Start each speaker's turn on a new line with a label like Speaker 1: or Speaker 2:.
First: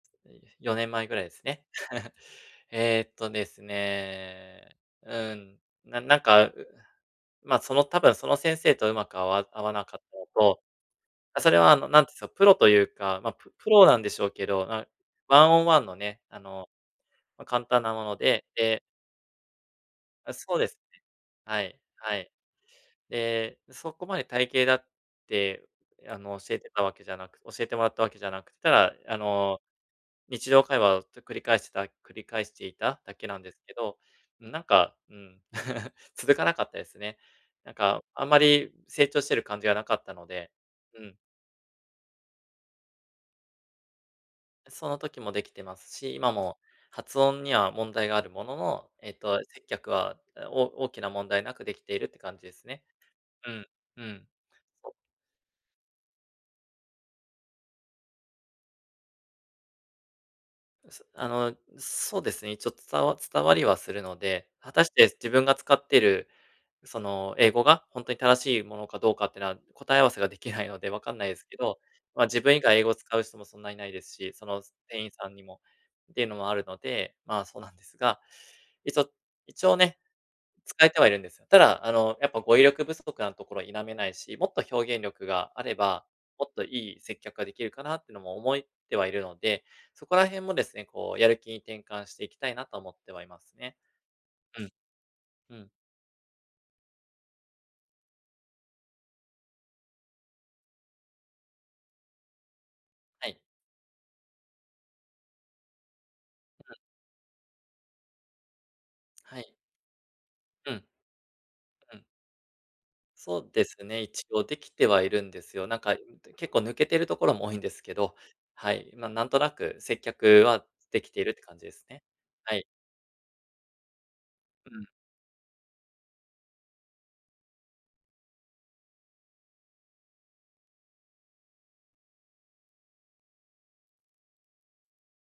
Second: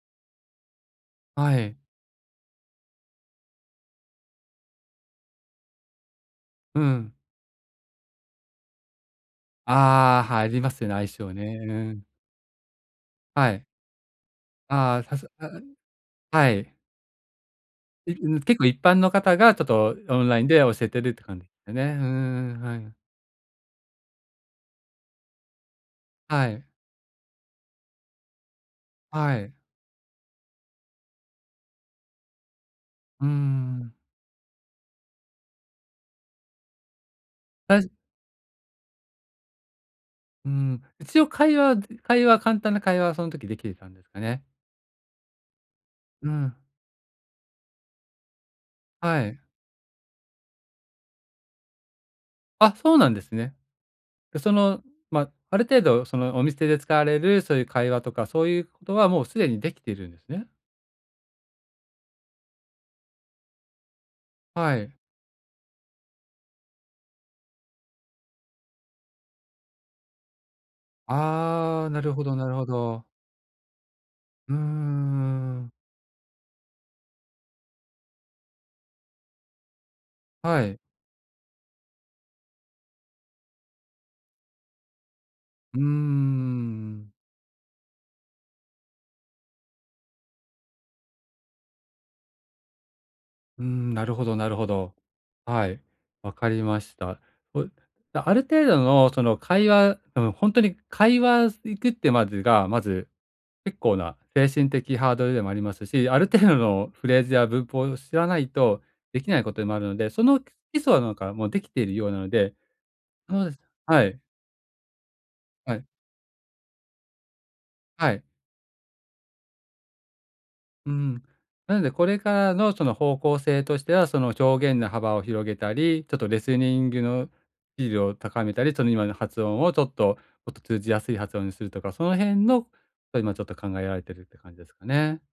Speaker 1: いえ、4年前ぐらいです
Speaker 2: は
Speaker 1: ね。
Speaker 2: い。
Speaker 1: ええっとですね、うん、ななんか、
Speaker 2: うん。
Speaker 1: まあ、その多分その先生とうまく合わ合わなかったの
Speaker 2: ああ、はいり
Speaker 1: と、
Speaker 2: ますよね、相性
Speaker 1: まあ、それ
Speaker 2: ね、
Speaker 1: は
Speaker 2: う
Speaker 1: あの、なん
Speaker 2: ん。
Speaker 1: て言うんですか、プロというか、まあ、
Speaker 2: は
Speaker 1: プ
Speaker 2: い。
Speaker 1: プロなんでしょうけど、あ、
Speaker 2: ああ、さす
Speaker 1: ワ
Speaker 2: あ
Speaker 1: ンオ
Speaker 2: あ。
Speaker 1: ンワンのね、あ
Speaker 2: は
Speaker 1: の、
Speaker 2: い。
Speaker 1: まあ簡単なも
Speaker 2: え、
Speaker 1: の
Speaker 2: うん、
Speaker 1: で、
Speaker 2: 結構一
Speaker 1: で
Speaker 2: 般の方がちょっとオン
Speaker 1: あ、
Speaker 2: ライン
Speaker 1: そ
Speaker 2: で
Speaker 1: うで
Speaker 2: 教
Speaker 1: す
Speaker 2: えて
Speaker 1: ね。
Speaker 2: るって感じで
Speaker 1: は
Speaker 2: すよ
Speaker 1: い、
Speaker 2: ね。うー
Speaker 1: はい。
Speaker 2: ん、はい。
Speaker 1: で、そこまで体系だって、あの、
Speaker 2: は
Speaker 1: 教え
Speaker 2: い。
Speaker 1: てたわけじゃなく教えてもらったわけじゃなく、ただあ
Speaker 2: はい。
Speaker 1: の、日常会話をずっと繰り返してた繰り返していただ
Speaker 2: う
Speaker 1: け
Speaker 2: ー
Speaker 1: なんですけど、
Speaker 2: ん。
Speaker 1: うんなんか、うーん。続かなかったですね。なん
Speaker 2: たし
Speaker 1: かあんまり成長してる感じがなかったの
Speaker 2: う
Speaker 1: で、
Speaker 2: ーん、
Speaker 1: うん。
Speaker 2: 一応会話で会話簡単な会話はその時できてたんですかね？
Speaker 1: その時もできてますし、
Speaker 2: う
Speaker 1: 今
Speaker 2: ん。
Speaker 1: も発音には問題があるものの、えっ
Speaker 2: は
Speaker 1: と、
Speaker 2: い。
Speaker 1: 接客は、お大きな問題なくできているって感じです
Speaker 2: あ、
Speaker 1: ね。
Speaker 2: そうなんです
Speaker 1: う
Speaker 2: ね。
Speaker 1: ん、うん。
Speaker 2: でそのまあ、ある程度そのお店で使われる、そういう会話とか、そういうことはもうすでにできているんですね。
Speaker 1: あの、そうですね、一応伝わ伝わりはするので、果
Speaker 2: は
Speaker 1: たし
Speaker 2: い。
Speaker 1: て自分が使ってる、その英語がほんとに正しいものかどうかっていうのは、答え合わせができないので分かんないですけど、
Speaker 2: ああ、なるほ
Speaker 1: まあ、
Speaker 2: ど
Speaker 1: 自
Speaker 2: なる
Speaker 1: 分以
Speaker 2: ほ
Speaker 1: 外英語を
Speaker 2: ど。
Speaker 1: 使う人もそんないないですし、そ
Speaker 2: うー
Speaker 1: の、す店員さんにも
Speaker 2: ん。
Speaker 1: っていうのもあるので、まあそうなんですが、一応一応ね、
Speaker 2: はい。
Speaker 1: 使えてはいるんですよ。ただあの、やっぱ語彙力不足なところは否めないし、もっと表現力があれ
Speaker 2: うー
Speaker 1: ば、もっといい
Speaker 2: ん。
Speaker 1: 接客ができるかなっていうのも思いってはいるので、そこら辺もですね、こうやる気に転換していきたいなとは思ってはいます
Speaker 2: うー
Speaker 1: ね。
Speaker 2: ん、なるほどなる
Speaker 1: う
Speaker 2: ほ
Speaker 1: ん。
Speaker 2: ど。
Speaker 1: う
Speaker 2: は
Speaker 1: ん。
Speaker 2: い、わかりました。これ、ある程度のその会話あのほんとに会話す行くってまでがまず
Speaker 1: はい。
Speaker 2: 結構な精神的ハードルでもありますし、ある程度
Speaker 1: うふ。
Speaker 2: のフレーズや文法を知らないとでき
Speaker 1: は
Speaker 2: ない
Speaker 1: い。
Speaker 2: ことでもあるので、その基
Speaker 1: うん。
Speaker 2: 礎はなんかもうできている
Speaker 1: うん。
Speaker 2: ようなので。
Speaker 1: そ
Speaker 2: そう
Speaker 1: う
Speaker 2: です、
Speaker 1: ですね、
Speaker 2: はい。
Speaker 1: 一応できてはいるんですよ。
Speaker 2: は
Speaker 1: なん
Speaker 2: い。
Speaker 1: か、うんと、結構抜けてるところも多いんですけ
Speaker 2: は
Speaker 1: ど、
Speaker 2: い。
Speaker 1: はい、ま、なんとなく接客は
Speaker 2: う
Speaker 1: できて
Speaker 2: ん。
Speaker 1: いるって感じで
Speaker 2: なの
Speaker 1: す
Speaker 2: で
Speaker 1: ね。
Speaker 2: これから
Speaker 1: はい。
Speaker 2: のその方向性としては、その表
Speaker 1: う
Speaker 2: 現の
Speaker 1: ん。
Speaker 2: 幅を広げたり、ちょっとレスニングの維持を高めたり、その今の発音をちょっともっと通じやすい発音にするとか、その辺のと今ちょっと考えられているって感じですかね。